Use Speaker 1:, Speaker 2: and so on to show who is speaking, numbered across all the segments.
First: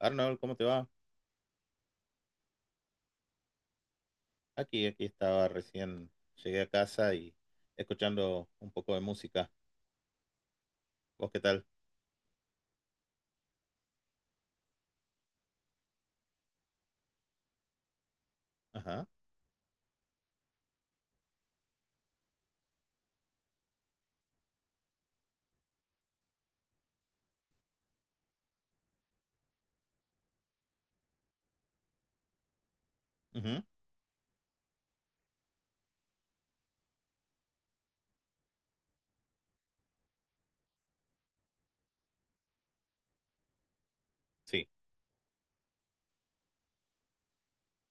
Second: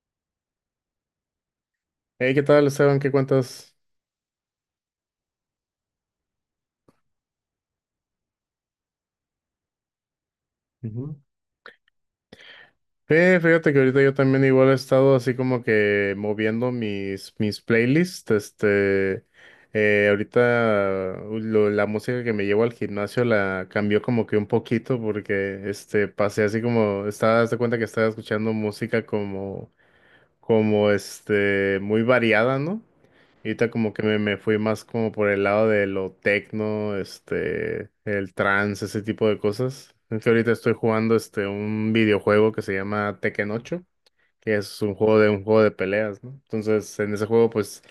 Speaker 1: Arnold, ¿cómo te va?
Speaker 2: Hey, ¿qué tal, Esteban? ¿Qué cuentas?
Speaker 1: Aquí estaba recién, llegué a casa y escuchando un poco de música.
Speaker 2: Ujú.
Speaker 1: ¿Vos qué tal?
Speaker 2: Fíjate que ahorita yo también igual he estado así como que moviendo mis playlists.
Speaker 1: Ajá.
Speaker 2: Este, ahorita la música que me llevo al gimnasio la cambió como que un poquito porque este, pasé así como, estaba, haz de cuenta que estaba escuchando música como este, muy variada, ¿no?
Speaker 1: Ujú.
Speaker 2: Ahorita como que me fui más como por el lado de lo tecno, este, el trance, ese tipo de cosas. Es que ahorita estoy jugando este un videojuego que se llama Tekken 8, que
Speaker 1: Sí.
Speaker 2: es un juego de peleas, ¿no? Entonces, en ese juego pues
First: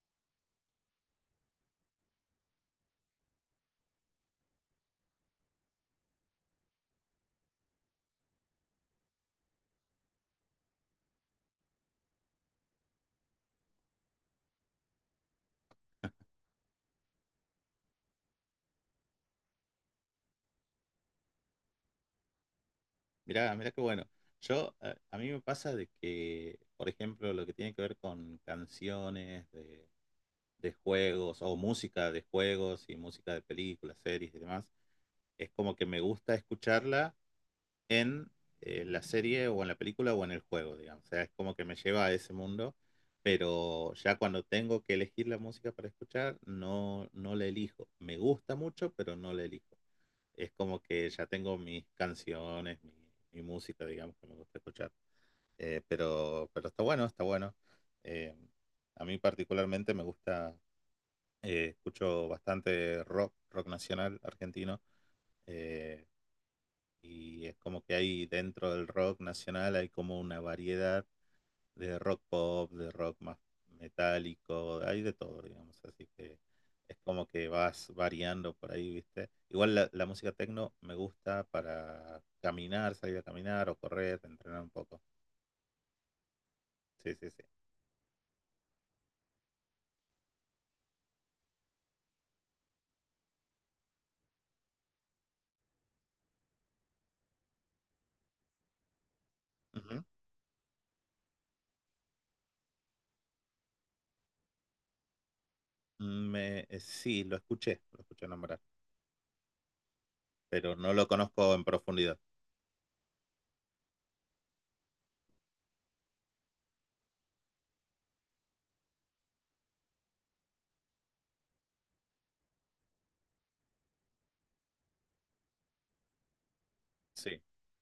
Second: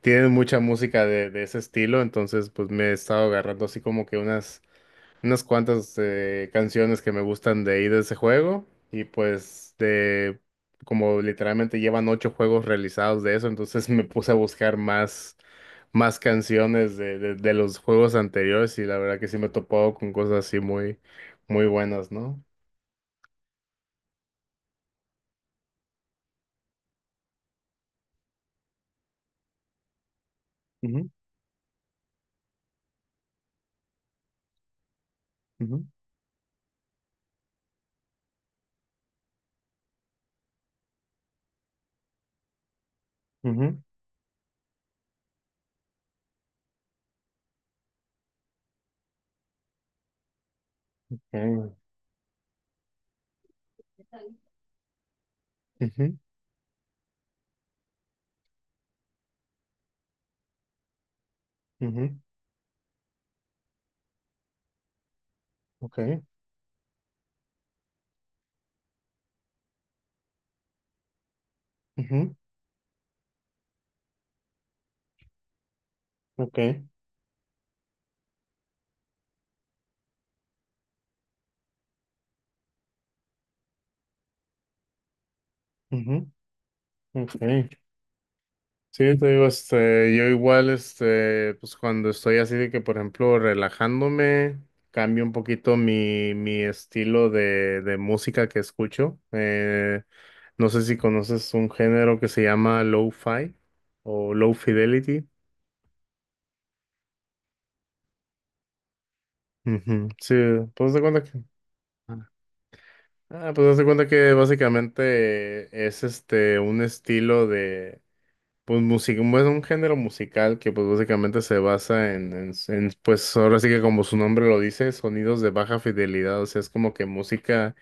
Speaker 2: tienen mucha música de ese estilo, entonces pues me he estado agarrando así como que unas cuantas canciones que me gustan de ahí de ese juego y pues de como literalmente llevan ocho juegos realizados de eso, entonces me puse a buscar más, más canciones de los juegos anteriores y la verdad que sí me he topado con cosas así muy, muy buenas, ¿no?
Speaker 1: Mirá, mirá qué bueno. Yo, a mí me pasa de que, por ejemplo, lo que tiene que ver con canciones de
Speaker 2: Ujú.
Speaker 1: juegos o música de juegos y música de películas, series y demás, es como
Speaker 2: Ujú.
Speaker 1: que me gusta escucharla, en la serie o en la película o en el juego, digamos. O sea, es como que me lleva a ese mundo,
Speaker 2: Ujú.
Speaker 1: pero ya cuando tengo que elegir la música para escuchar, no, no la elijo. Me gusta mucho, pero no la elijo. Es como que ya tengo
Speaker 2: eh,
Speaker 1: mis canciones, mi música, digamos, que me gusta escuchar.
Speaker 2: Ujú.
Speaker 1: Pero está bueno, está bueno. Eh, a mí particularmente me gusta,
Speaker 2: Ujú.
Speaker 1: escucho bastante rock, rock nacional argentino.
Speaker 2: Ok.
Speaker 1: Eh, y es como que hay dentro del rock nacional, hay como una variedad de rock
Speaker 2: Ujú.
Speaker 1: pop, de rock más metálico, hay de todo, digamos. Así que
Speaker 2: Ok.
Speaker 1: es como que vas variando por ahí, ¿viste? Igual la música techno me gusta para caminar, salir a caminar o correr, entrenar un poco.
Speaker 2: Ujú.
Speaker 1: Sí, sí, sí.
Speaker 2: Ok. Sí, te digo, este, yo igual, este, pues cuando estoy así de que, por ejemplo, relajándome, cambio un poquito mi estilo de música que escucho.
Speaker 1: Ujú.
Speaker 2: No sé si conoces un género que se llama lo-fi o low fidelity.
Speaker 1: Me, sí, lo escuché nombrar,
Speaker 2: Ujú. Sí,
Speaker 1: pero no
Speaker 2: pues de
Speaker 1: lo
Speaker 2: cuenta que,
Speaker 1: conozco en profundidad.
Speaker 2: ah, ah, pues haz de cuenta que básicamente es este un estilo de pues música, es un género musical que pues básicamente se basa en, pues ahora sí que como su nombre lo dice, sonidos de baja fidelidad, o sea, es como que
Speaker 1: Sí.
Speaker 2: música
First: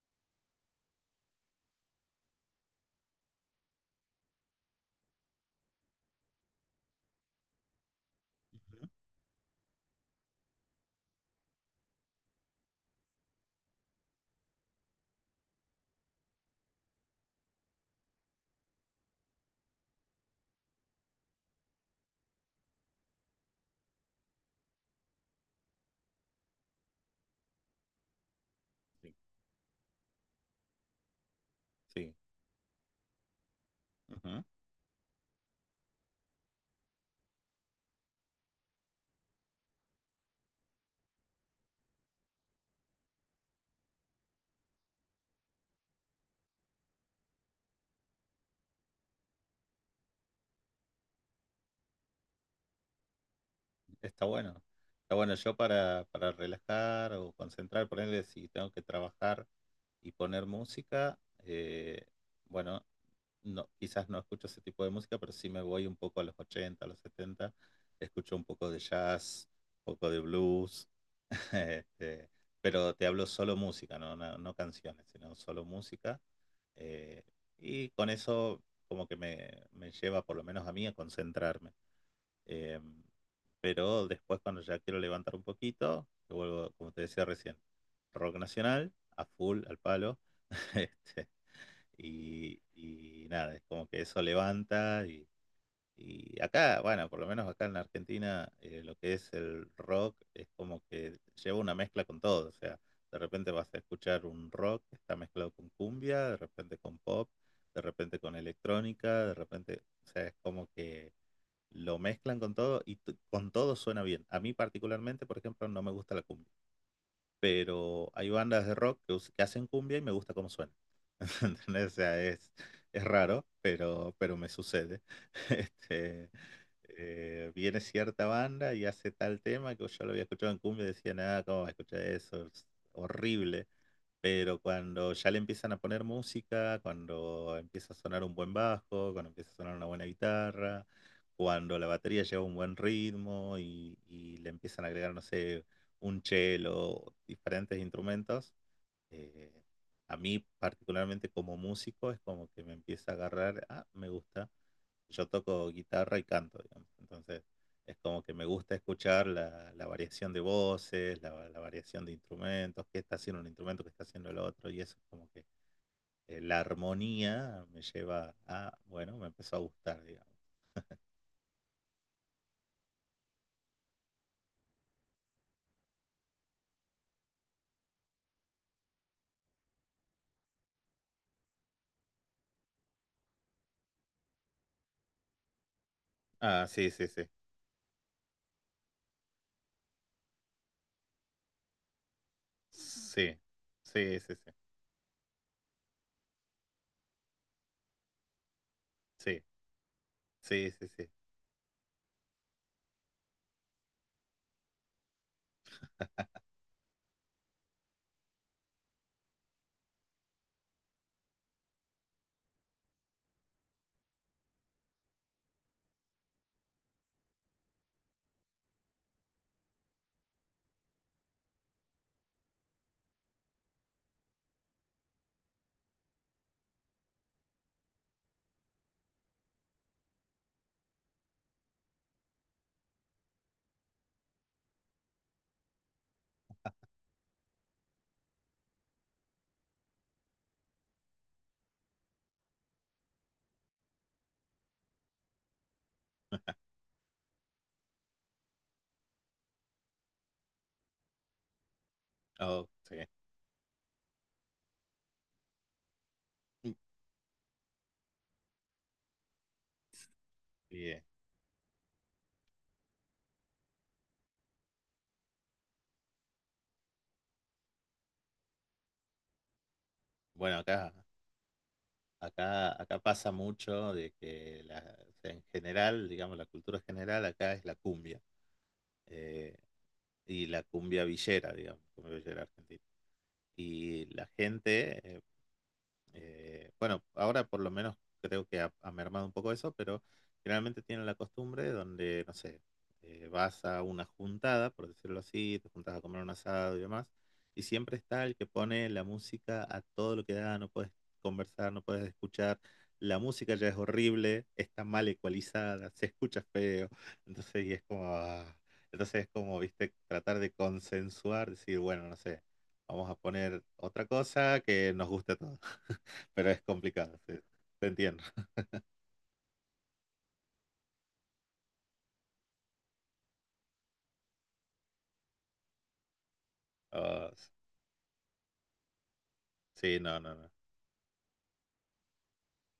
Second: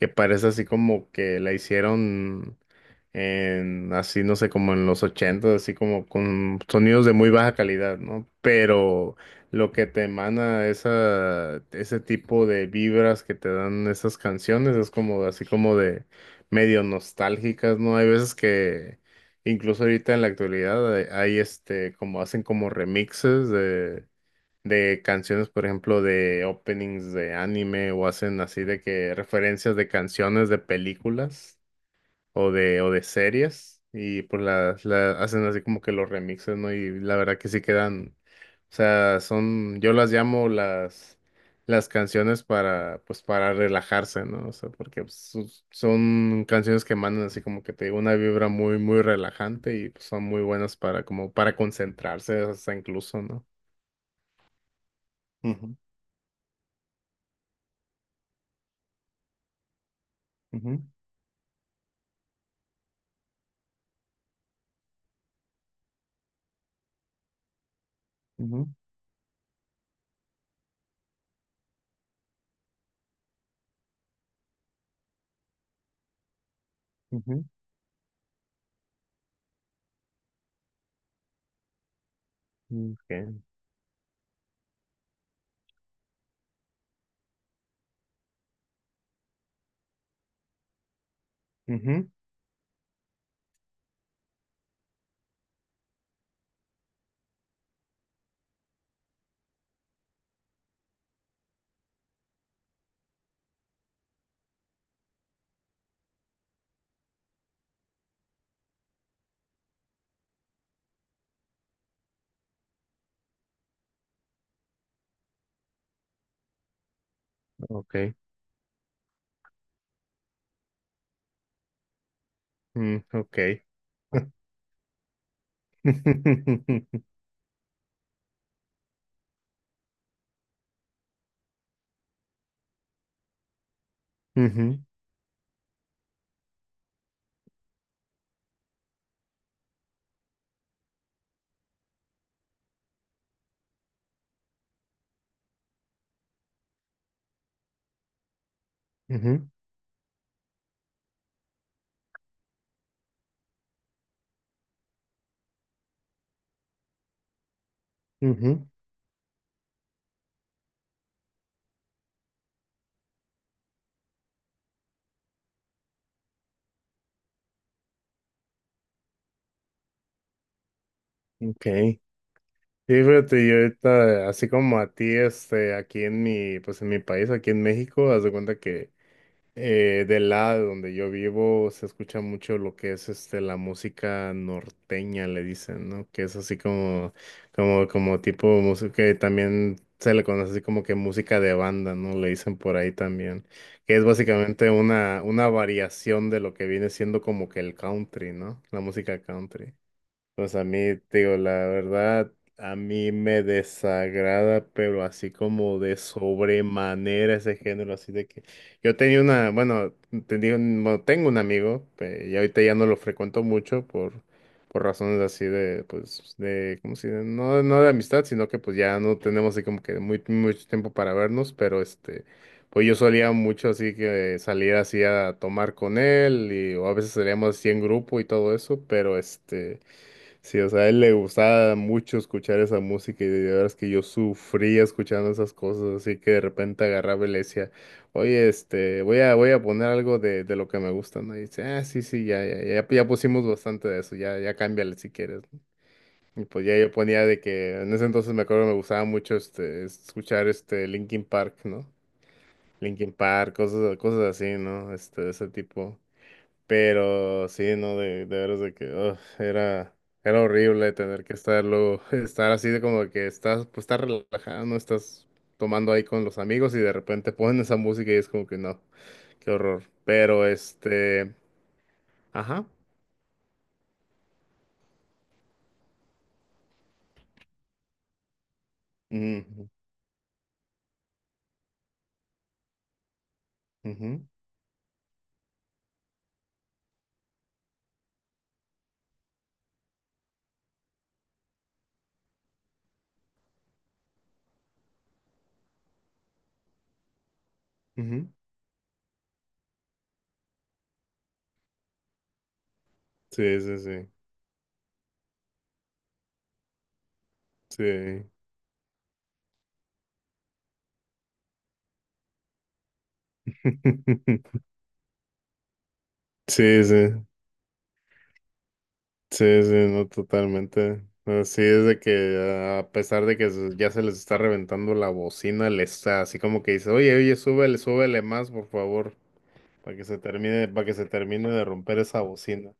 Speaker 2: que parece así como que la hicieron en, así no sé, como en los ochentas, así como con sonidos de muy baja calidad, ¿no?
Speaker 1: Ujú.
Speaker 2: Pero lo que te emana esa, ese tipo de vibras que te dan esas canciones es como así como de medio nostálgicas, ¿no? Hay veces que incluso ahorita en la actualidad hay, este, como hacen como remixes de canciones, por ejemplo, de openings de anime o hacen así de
Speaker 1: Sí.
Speaker 2: que referencias de canciones de películas
Speaker 1: Sí.
Speaker 2: o o de series y pues las hacen así como que los remixes, ¿no? Y la verdad que sí quedan, o sea, son, yo las llamo las canciones para, pues para relajarse, ¿no? O sea, porque pues, son canciones que mandan así como que te digo una vibra muy, muy relajante y pues, son muy buenas para como para concentrarse hasta incluso, ¿no?
Speaker 1: Está bueno. Está bueno, yo
Speaker 2: Ujú.
Speaker 1: para relajar o concentrar, ponerle si tengo que trabajar y poner
Speaker 2: Ujú.
Speaker 1: música, eh, bueno, no, quizás no escucho ese tipo de música, pero sí me voy un poco a los 80 a los setenta, escucho un poco
Speaker 2: Ujú.
Speaker 1: de jazz, un poco de blues, este, pero te hablo solo música, no, no, no canciones, sino solo música. eh,
Speaker 2: Ujú.
Speaker 1: y con eso como que me lleva, por lo menos a mí, a concentrarme. Eh,
Speaker 2: Okay.
Speaker 1: pero después cuando ya quiero levantar un poquito, yo vuelvo, como te decía recién, rock nacional, a full, al palo. Este,
Speaker 2: Ujú.
Speaker 1: y nada, es como que eso levanta y acá, bueno, por lo menos acá en la Argentina, lo que es el rock es como que lleva una mezcla con todo. O sea, de repente vas a escuchar un rock que está mezclado con cumbia, de repente con pop, de repente con electrónica, de repente, o sea, es como que lo mezclan con todo y con todo suena bien. A mí particularmente, por ejemplo, no me gusta la cumbia, pero
Speaker 2: Okay.
Speaker 1: hay bandas de rock que, que hacen cumbia y me gusta cómo suena. ¿Entendés? O sea,
Speaker 2: Mm,
Speaker 1: es
Speaker 2: ok.
Speaker 1: raro, pero me sucede. Este, viene cierta banda y hace tal tema que yo lo había escuchado en cumbia y decía, nada, ¿cómo va a escuchar eso? Es horrible. Pero
Speaker 2: Ujú.
Speaker 1: cuando ya le empiezan a poner música, cuando empieza a sonar un buen bajo, cuando empieza a sonar una buena guitarra, cuando la batería lleva un buen ritmo y le empiezan a agregar, no sé, un cello, diferentes instrumentos,
Speaker 2: Ujú.
Speaker 1: eh, a mí particularmente como músico es como que me empieza a agarrar, ah, me gusta, yo toco guitarra y canto, digamos. Entonces es como que me
Speaker 2: Ujú.
Speaker 1: gusta escuchar la variación de voces, la variación de instrumentos, qué está haciendo un instrumento, qué está haciendo el otro, y eso es como que la armonía me lleva a, bueno, me empezó a gustar, digamos.
Speaker 2: Ok. Sí, fíjate, yo ahorita, así como a ti, este, aquí en mi, pues en mi país, aquí en México, haz de cuenta que del lado donde yo vivo se escucha mucho lo que es este la música norteña, le dicen, ¿no? Que es así
Speaker 1: Ah, sí, sí,
Speaker 2: como,
Speaker 1: sí.
Speaker 2: como tipo música que también se le conoce así como que música de banda, ¿no? Le dicen por ahí
Speaker 1: Sí,
Speaker 2: también. Que es
Speaker 1: sí, sí, sí.
Speaker 2: básicamente una variación de lo que viene siendo como que el country, ¿no? La música
Speaker 1: Sí,
Speaker 2: country. Pues a
Speaker 1: sí, sí,
Speaker 2: mí,
Speaker 1: sí.
Speaker 2: te digo, la verdad, a mí me desagrada, pero así como de sobremanera ese género, así de que yo tenía una, bueno, tenía un- bueno, tengo un amigo, y ahorita ya no lo frecuento mucho por, razones así de, pues, de, ¿cómo se dice? No, no de amistad, sino que pues ya no tenemos así como que muy, mucho tiempo para vernos, pero este, pues yo solía mucho así que salir así a tomar con él, y o a veces salíamos así en grupo y todo eso, pero este... Sí, o sea, a él le gustaba mucho escuchar esa música y de verdad es que yo sufría escuchando esas cosas, así que de repente agarraba y le decía, oye, este, voy a poner algo de lo que me gusta, ¿no? Y dice, ah, sí, sí, ya, ya, ya, ya pusimos bastante de eso, ya, ya cámbiale si quieres, ¿no? Y pues ya yo ponía de que, en ese entonces me acuerdo que me gustaba mucho este, escuchar este Linkin Park, ¿no?
Speaker 1: Oh, sí.
Speaker 2: Linkin Park, cosas, cosas así, ¿no? Este, de ese tipo. Pero sí, no, de veras de que ugh, era horrible
Speaker 1: Bien.
Speaker 2: tener que estar luego, estar así de como que estás, pues estás relajado, no estás tomando ahí con los amigos y de repente ponen esa música y es como que no, qué horror. Pero
Speaker 1: Bueno, acá,
Speaker 2: este, ajá.
Speaker 1: Acá pasa mucho de que en general, digamos, la cultura general acá es la cumbia, eh,
Speaker 2: Ujú.
Speaker 1: y la cumbia villera, digamos, cumbia villera argentina. Y
Speaker 2: Ujú.
Speaker 1: la gente, bueno, ahora por lo menos creo que ha, ha mermado un poco eso, pero generalmente tienen la costumbre donde, no sé, vas a una juntada, por decirlo así, te juntas a comer un asado y demás, y siempre está
Speaker 2: Ujú.
Speaker 1: el que pone la música a todo lo que da, no puedes conversar, no puedes escuchar, la música
Speaker 2: Sí,
Speaker 1: ya es
Speaker 2: sí, sí.
Speaker 1: horrible, está mal ecualizada, se escucha feo, entonces y es como,
Speaker 2: Sí.
Speaker 1: ah, entonces es como, viste, tratar de consensuar, decir, bueno, no sé, vamos a poner otra cosa que nos guste a todos. Pero es
Speaker 2: Sí, sí.
Speaker 1: complicado, sí, te entiendo.
Speaker 2: Sí, sí, no, totalmente. Así es de que ah, a pesar de que ya se les está reventando la bocina, les está así como que dice, oye,
Speaker 1: Ah,
Speaker 2: oye, súbele, súbele más, por favor, para
Speaker 1: sí,
Speaker 2: que se
Speaker 1: no, no, no,
Speaker 2: termine, para que se termine de romper esa bocina.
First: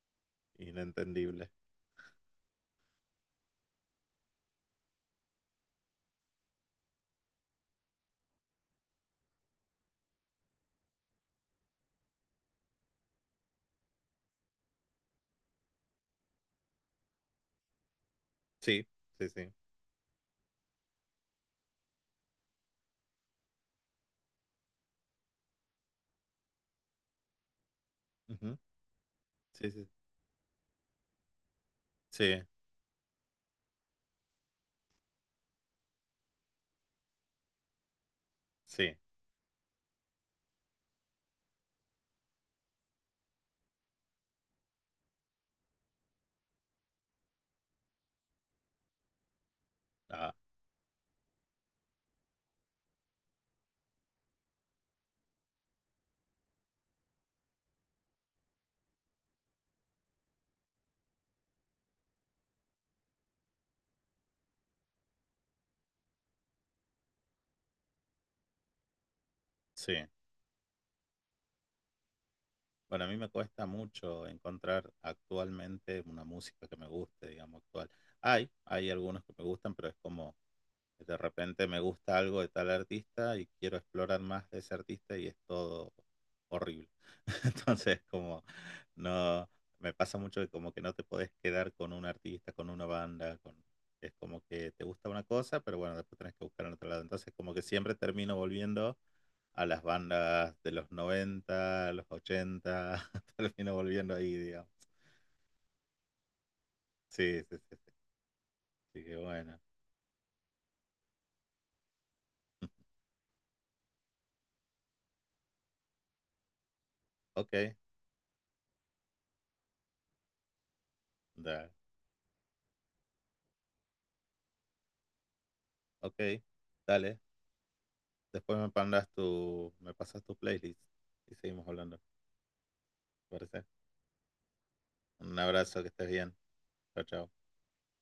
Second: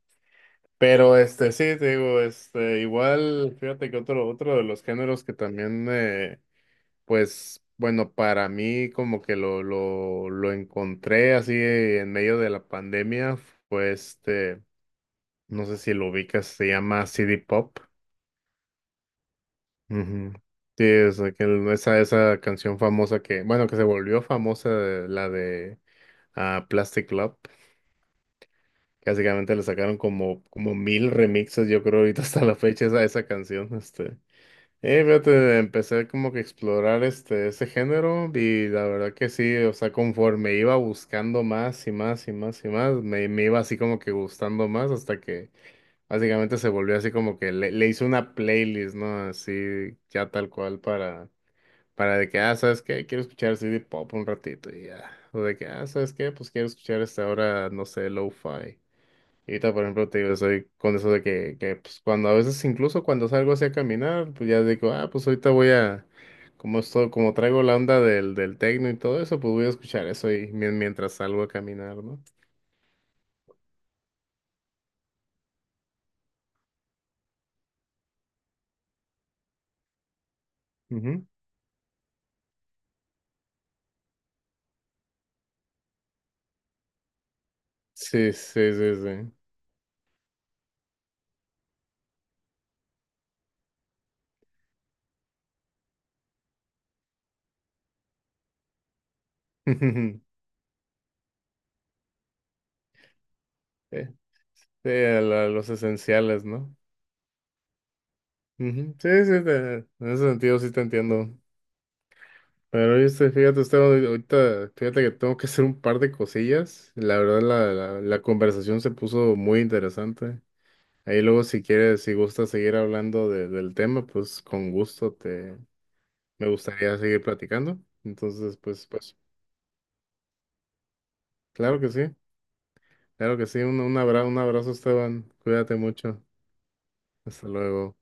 Speaker 2: Pero
Speaker 1: inentendible.
Speaker 2: este, sí, te digo, este, igual, fíjate que otro, otro de los géneros que también, pues, bueno, para mí como que lo encontré así en medio de la pandemia, fue este, no sé si lo ubicas, se llama CD Pop.
Speaker 1: Sí, sí, sí.
Speaker 2: Ujú. Sí, es aquel- esa canción famosa que, bueno, que se volvió famosa, la de ah, Plastic Love.
Speaker 1: Ujú,
Speaker 2: Que básicamente le
Speaker 1: sí, sí,
Speaker 2: sacaron como, como mil remixes, yo creo, ahorita
Speaker 1: sí,
Speaker 2: hasta la fecha, esa canción. Este. Fíjate, empecé como que a explorar este, ese género y la
Speaker 1: sí,
Speaker 2: verdad que sí, o sea, conforme iba buscando más y más y más y más, me iba así como que gustando más hasta que básicamente se volvió así como que le hice una playlist, ¿no? Así ya
Speaker 1: ah,
Speaker 2: tal cual para de que, ah, ¿sabes qué? Quiero escuchar CD pop un ratito y ya. O de que, ah, ¿sabes qué? Pues quiero escuchar hasta ahora, no sé, lo-fi. Y ahorita, por ejemplo, te digo, soy con eso de que, pues cuando a veces, incluso cuando salgo así a caminar, pues ya digo, ah, pues ahorita voy a, como esto, como traigo la onda del techno y todo eso, pues voy a
Speaker 1: sí.
Speaker 2: escuchar eso y mientras salgo a caminar, ¿no?
Speaker 1: Bueno, a mí me cuesta mucho encontrar actualmente una música que me guste, digamos, actual. Hay algunos que me gustan, pero es como... De
Speaker 2: Ujú.
Speaker 1: repente me gusta algo de tal artista y quiero explorar más de ese artista y es todo horrible. Entonces,
Speaker 2: Sí,
Speaker 1: como
Speaker 2: sí, sí, sí.
Speaker 1: no, me pasa mucho que como que no te podés quedar con un artista, con una banda, con, es como que te gusta una cosa, pero bueno, después tenés que buscar en otro lado. Entonces, como que siempre termino volviendo a las bandas de los 90 los ochenta, termino
Speaker 2: Sí,
Speaker 1: volviendo ahí, digamos.
Speaker 2: sí, a la- los esenciales, ¿no?
Speaker 1: Sí, sí, sí. Sí.
Speaker 2: Ujú.
Speaker 1: Así
Speaker 2: Sí,
Speaker 1: que
Speaker 2: sí,
Speaker 1: bueno.
Speaker 2: te- en ese sentido sí te entiendo. Pero este, fíjate, Esteban, ahorita, fíjate que tengo que hacer un par de cosillas. La verdad,
Speaker 1: Ok,
Speaker 2: la conversación se puso muy interesante. Ahí luego, si
Speaker 1: dale.
Speaker 2: quieres, si gustas seguir hablando del tema, pues con gusto te,
Speaker 1: Ok,
Speaker 2: me gustaría
Speaker 1: dale.
Speaker 2: seguir platicando. Entonces,
Speaker 1: Después me mandas tu, me pasas tu playlist y seguimos
Speaker 2: claro que
Speaker 1: hablando.
Speaker 2: sí,
Speaker 1: ¿Te
Speaker 2: claro que sí.
Speaker 1: parece?
Speaker 2: Un abrazo, un abrazo, Esteban.
Speaker 1: Un
Speaker 2: Cuídate
Speaker 1: abrazo, que estés
Speaker 2: mucho.
Speaker 1: bien. Chao, chao.
Speaker 2: Hasta luego.